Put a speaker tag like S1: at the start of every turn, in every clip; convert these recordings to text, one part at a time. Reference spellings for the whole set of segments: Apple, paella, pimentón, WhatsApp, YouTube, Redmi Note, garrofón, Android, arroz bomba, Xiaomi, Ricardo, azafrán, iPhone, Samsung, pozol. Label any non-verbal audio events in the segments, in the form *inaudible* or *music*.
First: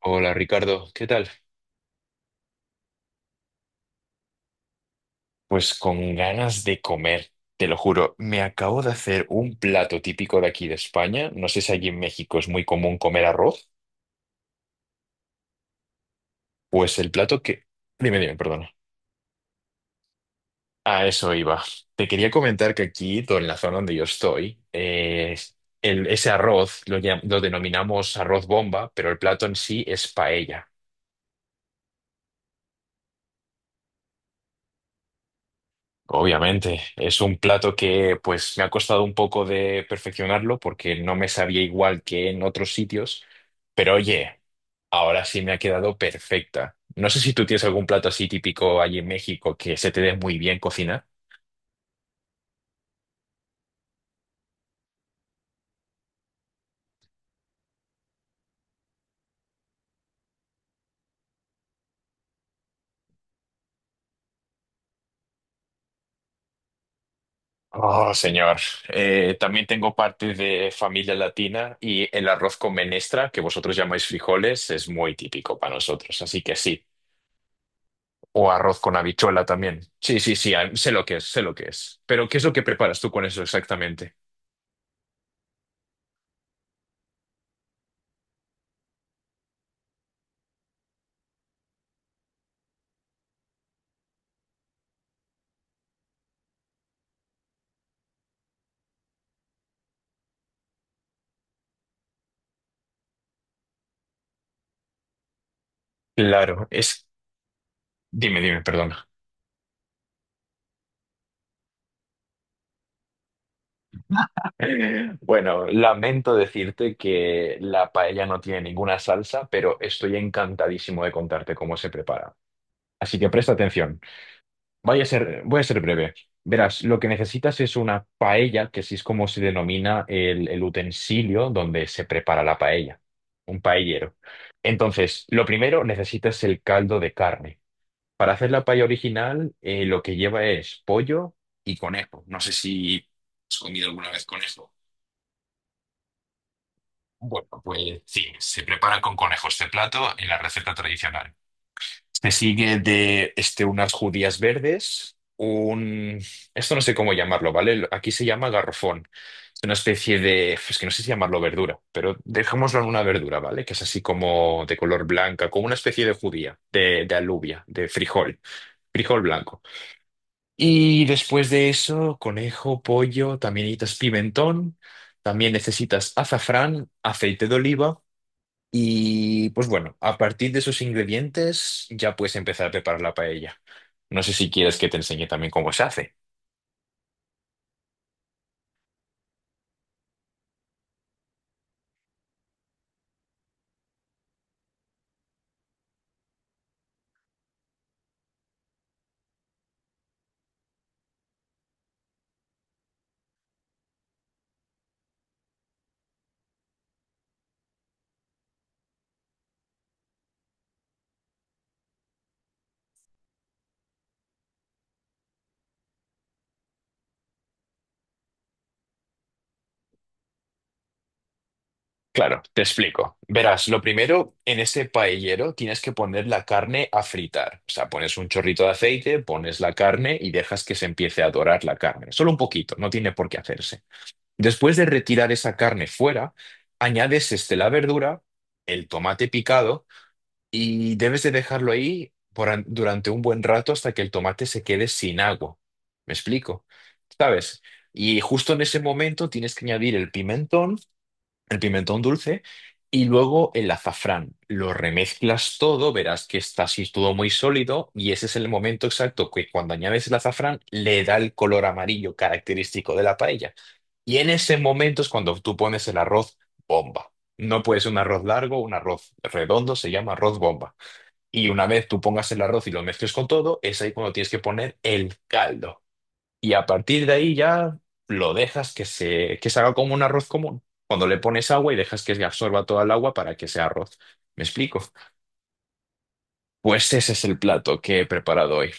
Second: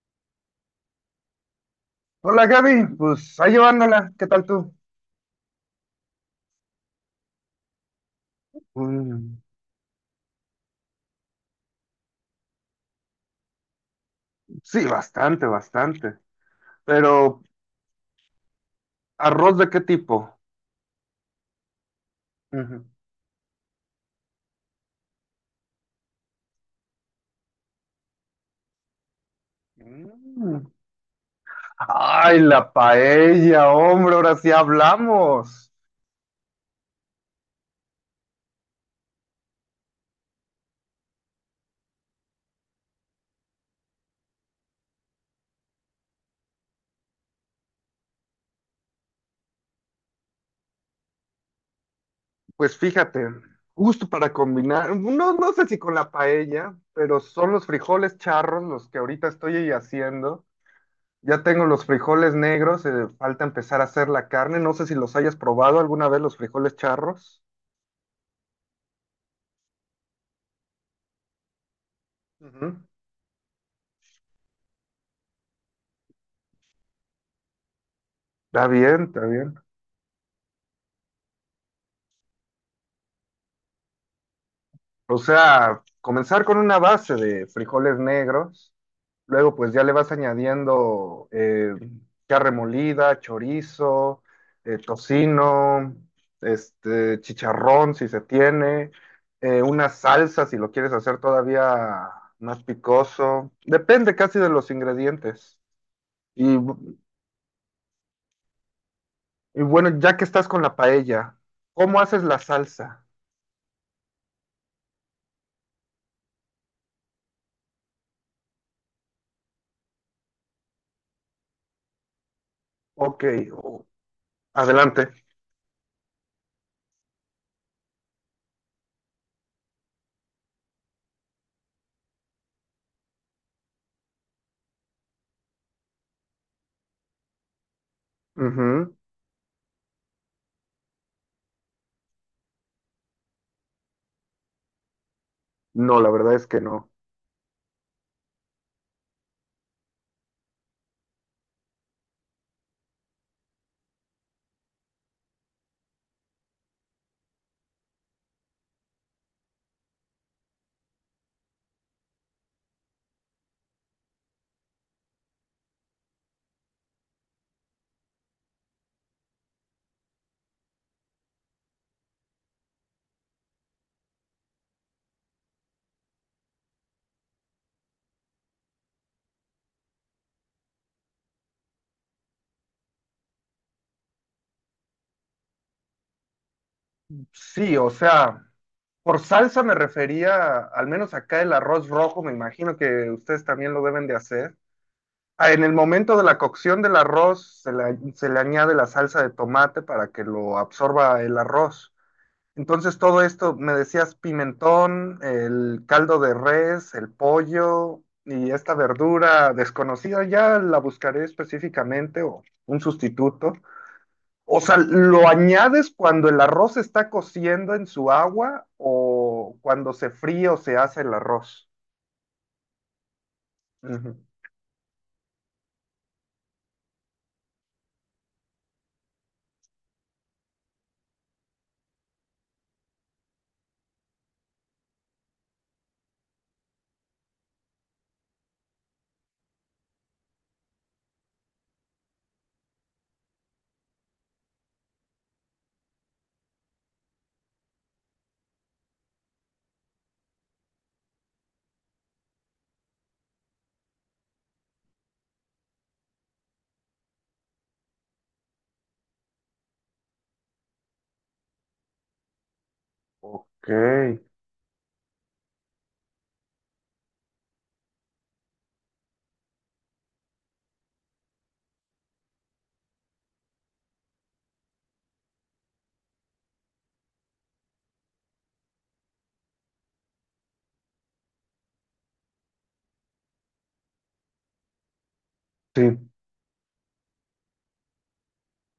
S1: Hola Ricardo, ¿qué tal?
S2: Hola Gaby, pues ahí llevándola, ¿qué tal tú?
S1: Pues con ganas de comer, te lo juro. Me acabo de hacer
S2: Mm,
S1: un plato típico de aquí de España. No sé si allí en México es muy común comer arroz.
S2: sí, bastante, bastante.
S1: Pues el plato
S2: Pero,
S1: que... Dime, perdona.
S2: ¿arroz de qué tipo?
S1: A eso iba. Te quería comentar que
S2: Ujú.
S1: aquí, en la zona donde yo estoy, ese arroz lo denominamos arroz bomba, pero el plato en sí es paella.
S2: Mm. Ay, la paella, hombre, ahora sí hablamos.
S1: Obviamente, es un plato que pues me ha costado un poco de perfeccionarlo porque no me sabía igual que en otros sitios, pero oye, ahora sí me ha quedado perfecta. No sé si tú tienes algún plato así típico allí en México que se te dé muy bien cocinar.
S2: Pues fíjate, justo para combinar, no, no sé si con la paella, pero son los frijoles charros los que ahorita estoy haciendo. Ya tengo los frijoles negros, falta empezar a hacer la carne. No sé si los hayas probado alguna vez los frijoles charros.
S1: Oh, señor. También tengo parte de familia latina y el arroz con
S2: Ujú.
S1: menestra, que vosotros llamáis frijoles, es muy típico para nosotros, así que sí. O
S2: Está
S1: arroz con
S2: bien, está
S1: habichuela
S2: bien.
S1: también. Sí, sí, sí, ah, sé lo que es, sé lo que es. Pero, ¿qué es lo que preparas tú con eso exactamente?
S2: O sea, comenzar con una base de frijoles negros, luego pues ya le vas añadiendo carne molida, chorizo, tocino, chicharrón si se tiene, una salsa si lo quieres hacer todavía más picoso. Depende casi de los ingredientes. Y,
S1: Claro,
S2: bu-
S1: es... Dime, perdona.
S2: y bueno, ya que estás con la paella, ¿cómo haces la salsa?
S1: *laughs* Bueno, lamento decirte que la paella no tiene ninguna salsa, pero estoy encantadísimo de contarte cómo se prepara. Así
S2: Ok,
S1: que presta atención. Voy a
S2: adelante.
S1: ser, voy a ser breve. Verás, lo que necesitas es una paella, que así es como se denomina el utensilio donde se prepara la paella, un paellero. Entonces, lo primero necesitas el caldo de carne. Para hacer la paella original, lo que lleva es pollo y conejo. No sé si has comido alguna vez conejo.
S2: No, la verdad es que no.
S1: Bueno, pues sí, se prepara con conejos de plato en la receta tradicional. Me sigue de este, unas judías verdes, un... Esto no sé cómo llamarlo, ¿vale? Aquí se llama garrofón. Es una especie de... Es que no sé si llamarlo verdura, pero dejémoslo en una verdura, ¿vale? Que es así como de color blanca, como una especie de judía, de alubia, de frijol, frijol blanco. Y después de eso, conejo, pollo, también necesitas pimentón, también necesitas azafrán, aceite de oliva. Y pues bueno, a partir de esos ingredientes ya puedes empezar a preparar la paella. No sé si quieres que te enseñe también cómo se hace.
S2: Sí, o sea, por salsa me refería, al menos acá el arroz rojo, me imagino que ustedes también lo deben de hacer. Ah, en el momento de la cocción del arroz se le añade la salsa de tomate para que lo absorba el arroz. Entonces todo esto, me decías pimentón, el caldo de res, el pollo y esta verdura desconocida, ya la buscaré específicamente o un sustituto. O sea, ¿lo añades cuando el arroz está cociendo en su agua o cuando se fríe o se hace el arroz?
S1: Claro, te explico. Verás, lo
S2: Ujú.
S1: primero, en ese paellero tienes que poner la carne a fritar. O sea, pones un chorrito de aceite, pones la carne y dejas que se empiece a dorar la carne. Solo un poquito, no tiene por qué hacerse. Después de retirar esa carne fuera, añades este, la verdura, el tomate picado y debes de dejarlo ahí por durante un buen rato hasta que el tomate se quede sin agua. ¿Me explico? ¿Sabes? Y justo en ese momento tienes que añadir el pimentón dulce y luego el azafrán. Lo remezclas todo, verás que está así todo muy sólido y ese es el momento exacto que cuando añades el azafrán le da el color amarillo característico de la paella.
S2: Ok,
S1: Y en ese momento es cuando tú pones el arroz bomba. No puede ser un arroz largo, un arroz redondo, se llama arroz bomba. Y una vez tú pongas el arroz y lo mezcles con todo, es ahí cuando tienes que poner el caldo. Y a partir de ahí ya lo dejas que se haga como un arroz común. Cuando le pones agua y dejas que absorba toda el agua para que sea arroz. ¿Me explico?
S2: sí.
S1: Pues ese es el plato que he preparado hoy.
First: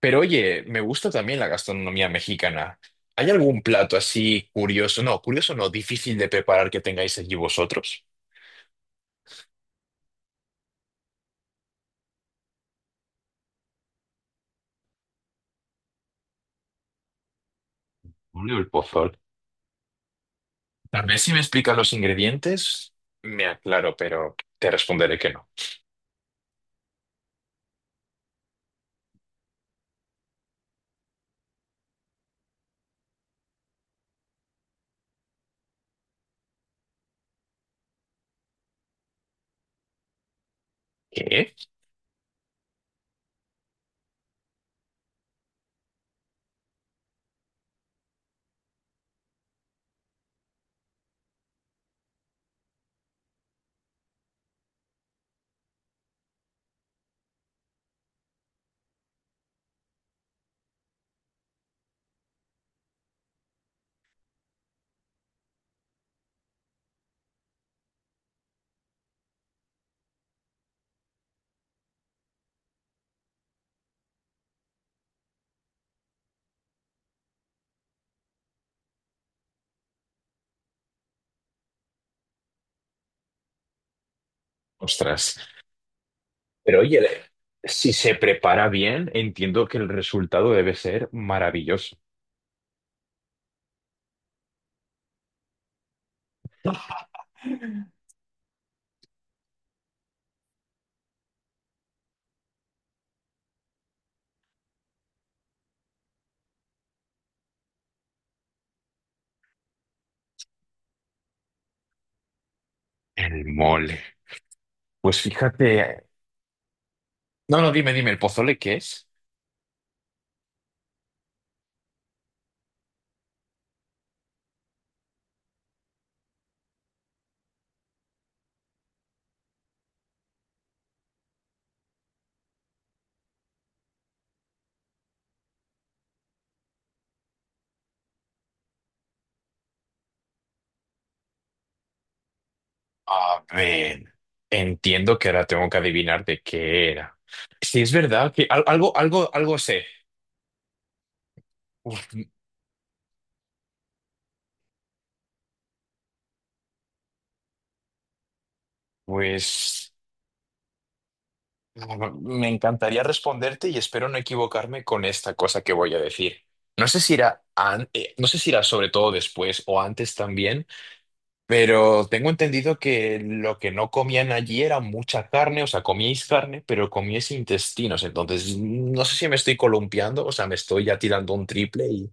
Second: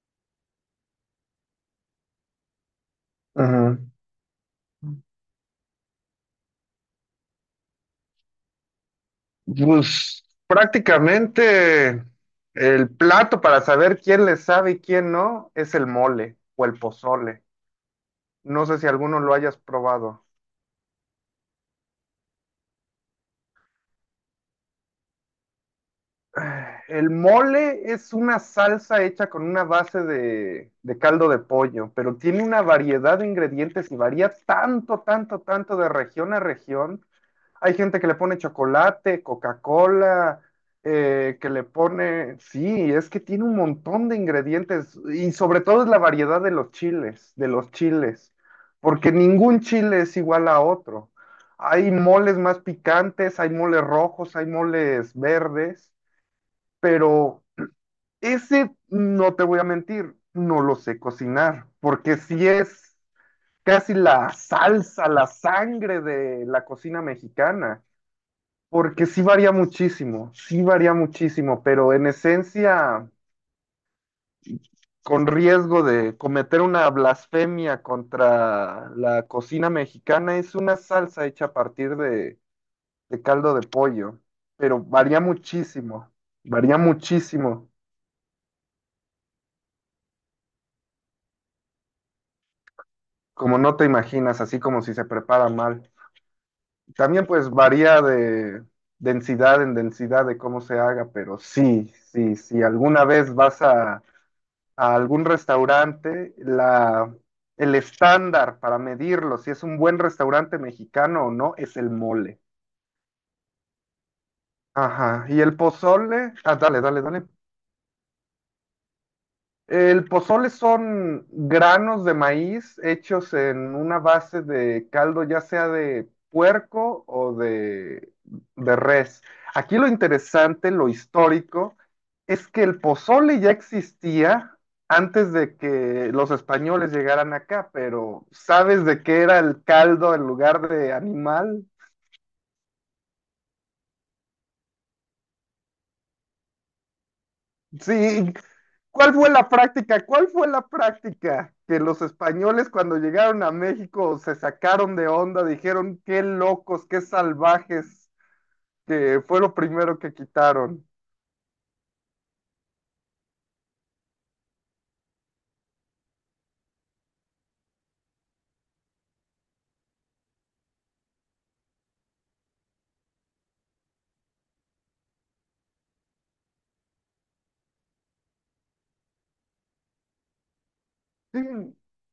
S1: Pero oye, me gusta también la gastronomía mexicana. ¿Hay algún
S2: Ajá.
S1: plato así curioso? No, curioso no, difícil de preparar que tengáis allí vosotros.
S2: Pues prácticamente el plato para saber quién le sabe y quién no es el mole o el pozole.
S1: Hombre,
S2: No
S1: el
S2: sé si
S1: pozol.
S2: alguno lo hayas probado.
S1: Tal vez si me explicas los ingredientes, me aclaro, pero te responderé que no.
S2: El mole es una salsa hecha con una base de caldo de pollo, pero tiene una variedad de ingredientes y varía tanto, tanto, tanto de región a región. Hay gente que le pone chocolate, Coca-Cola, que
S1: ¿Qué?
S2: le pone, sí, es que tiene un montón de ingredientes y sobre todo es la variedad de los chiles, porque ningún chile es igual a otro. Hay moles más picantes, hay moles rojos, hay moles verdes, pero ese, no te voy a mentir, no lo sé cocinar, porque si es casi la salsa, la sangre de la cocina mexicana, porque sí varía muchísimo, pero en esencia, con riesgo de cometer una blasfemia contra la cocina mexicana, es una salsa hecha a partir de caldo de pollo, pero varía
S1: Ostras.
S2: muchísimo, varía
S1: Pero oye,
S2: muchísimo.
S1: si se prepara bien, entiendo que el resultado debe ser maravilloso.
S2: Como no te imaginas, así como si se prepara mal. También pues varía de densidad en densidad de cómo se haga, pero sí, sí, si alguna vez vas a algún restaurante, el estándar para medirlo, si es un buen restaurante mexicano o no, es el mole.
S1: El mole. Pues
S2: Ajá, y el
S1: fíjate.
S2: pozole, ah, dale, dale, dale.
S1: No, no, dime, dime, ¿el pozole qué es?
S2: El pozole son granos de maíz hechos en una base de caldo, ya sea de puerco o de res. Aquí lo interesante, lo histórico, es que el pozole ya existía antes de que los españoles llegaran acá, pero ¿sabes de qué era el caldo en lugar de animal?
S1: A ver, entiendo que ahora tengo que adivinar de qué era. Si es verdad
S2: Sí,
S1: que algo,
S2: ¿cuál
S1: algo,
S2: fue la
S1: algo sé.
S2: práctica? ¿Cuál fue la práctica que los
S1: Uf,
S2: españoles cuando llegaron a México se sacaron de onda, dijeron qué locos, qué salvajes, que fue lo
S1: pues
S2: primero que quitaron?
S1: me encantaría responderte y espero no equivocarme con esta cosa que voy a decir. No sé si irá, no sé si irá sobre todo después o antes también. Pero tengo entendido que lo que no comían allí era mucha carne, o sea, comíais carne, pero comíais intestinos. Entonces, no sé si me estoy columpiando, o sea, me estoy ya tirando
S2: Sí,
S1: un triple y...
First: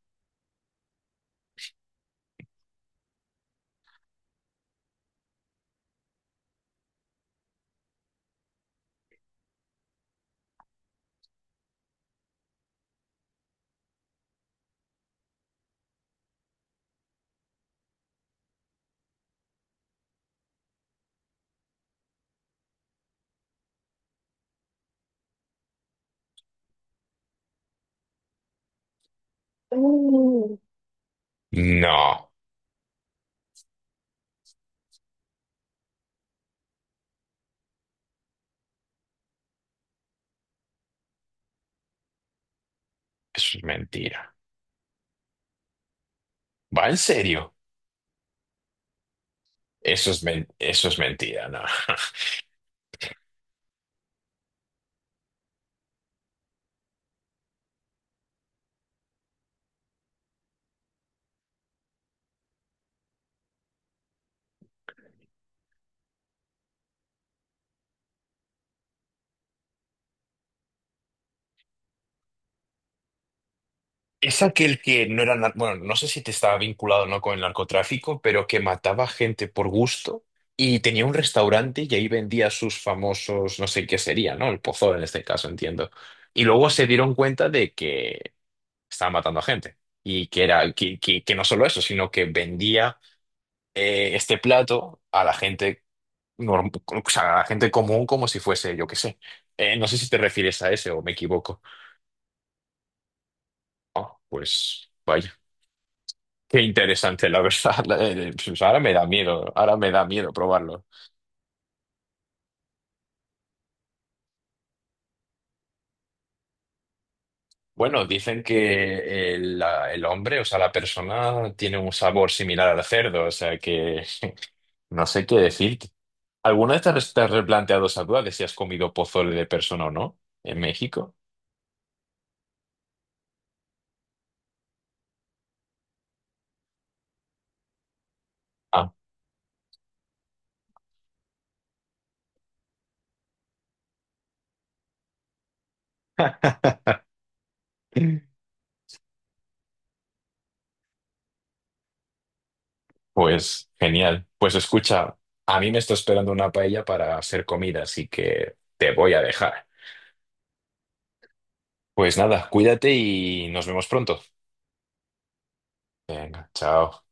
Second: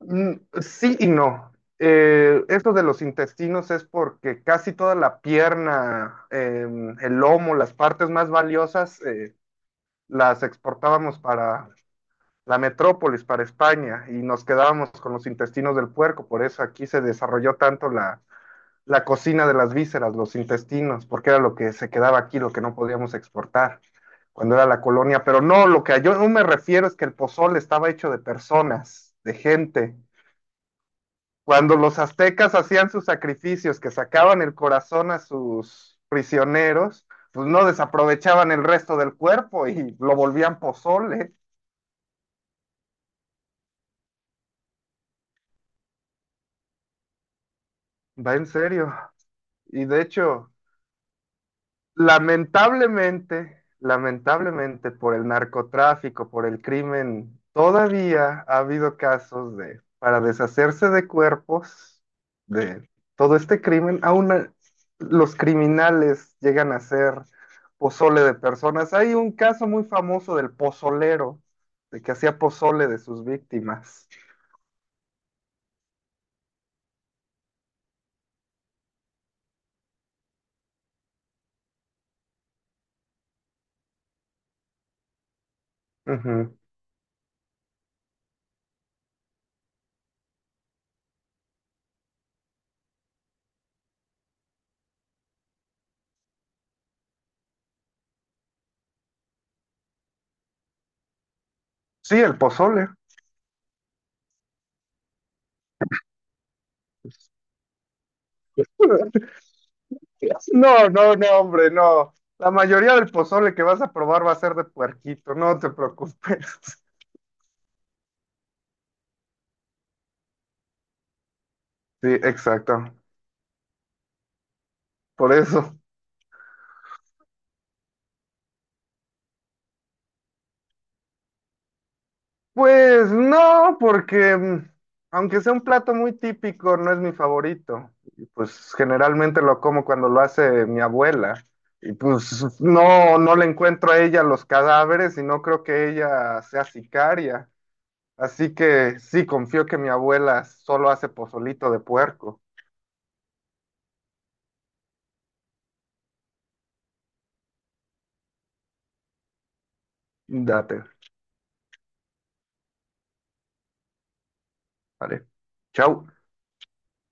S2: mm, sí y no. Esto de los intestinos es porque casi toda la pierna, el lomo, las partes más valiosas, las exportábamos para la metrópolis para España y nos quedábamos con los intestinos del puerco, por eso aquí se desarrolló tanto la cocina de las vísceras, los intestinos, porque era lo que se quedaba aquí, lo que no podíamos exportar cuando era la colonia, pero no, lo que yo no me refiero es que el pozole estaba hecho de personas, de gente. Cuando los
S1: No,
S2: aztecas hacían sus sacrificios, que sacaban el corazón a sus prisioneros, pues no desaprovechaban el resto del cuerpo y lo volvían pozole,
S1: eso es mentira. ¿Va en serio?
S2: va en serio. Y de hecho,
S1: Eso es mentira, no. *laughs*
S2: Lamentablemente, lamentablemente por el narcotráfico, por el crimen, todavía ha habido casos de, para deshacerse de cuerpos, de todo este crimen, los criminales llegan a ser pozole de personas. Hay un caso muy famoso del pozolero, de que hacía pozole de sus víctimas.
S1: Es aquel que no era, bueno, no sé si te estaba vinculado o no con el narcotráfico, pero que mataba gente por gusto y tenía un restaurante y ahí vendía sus famosos, no sé qué sería, ¿no? El pozol en este caso, entiendo. Y
S2: Ujú.
S1: luego se dieron cuenta de que estaba matando a gente y que era, que no solo eso, sino que vendía este plato a la gente norm- o sea, a la gente común como si fuese, yo qué sé. No sé si te refieres a ese o me equivoco.
S2: Sí, el pozole.
S1: Ah, pues. Qué interesante, la verdad. *laughs* Pues ahora me da
S2: *laughs*
S1: miedo, ahora me da miedo probarlo.
S2: No, no, no, hombre, no. La mayoría del pozole que vas a probar va a ser de puerquito, no te preocupes. *laughs*
S1: Bueno, dicen que el hombre, o sea, la persona tiene un
S2: Sí,
S1: sabor similar al
S2: exacto.
S1: cerdo, o sea que *laughs* no sé
S2: Por
S1: qué
S2: eso.
S1: decirte. ¿Alguna vez te has replanteado esa duda de si has comido pozole de persona o no en México?
S2: Pues no, porque aunque sea un plato muy típico, no es mi favorito. Pues
S1: Ah,
S2: generalmente lo como cuando lo hace mi abuela. Y pues no, no le encuentro a ella los cadáveres y no creo que ella sea sicaria. Así que sí, confío que mi abuela solo hace pozolito de puerco.
S1: pues genial. Pues escucha, a mí me está esperando una paella para hacer comida, así que te voy a dejar.
S2: Date.
S1: Pues nada, cuídate y nos vemos pronto.
S2: Vale. Chao.
S1: Venga, chao.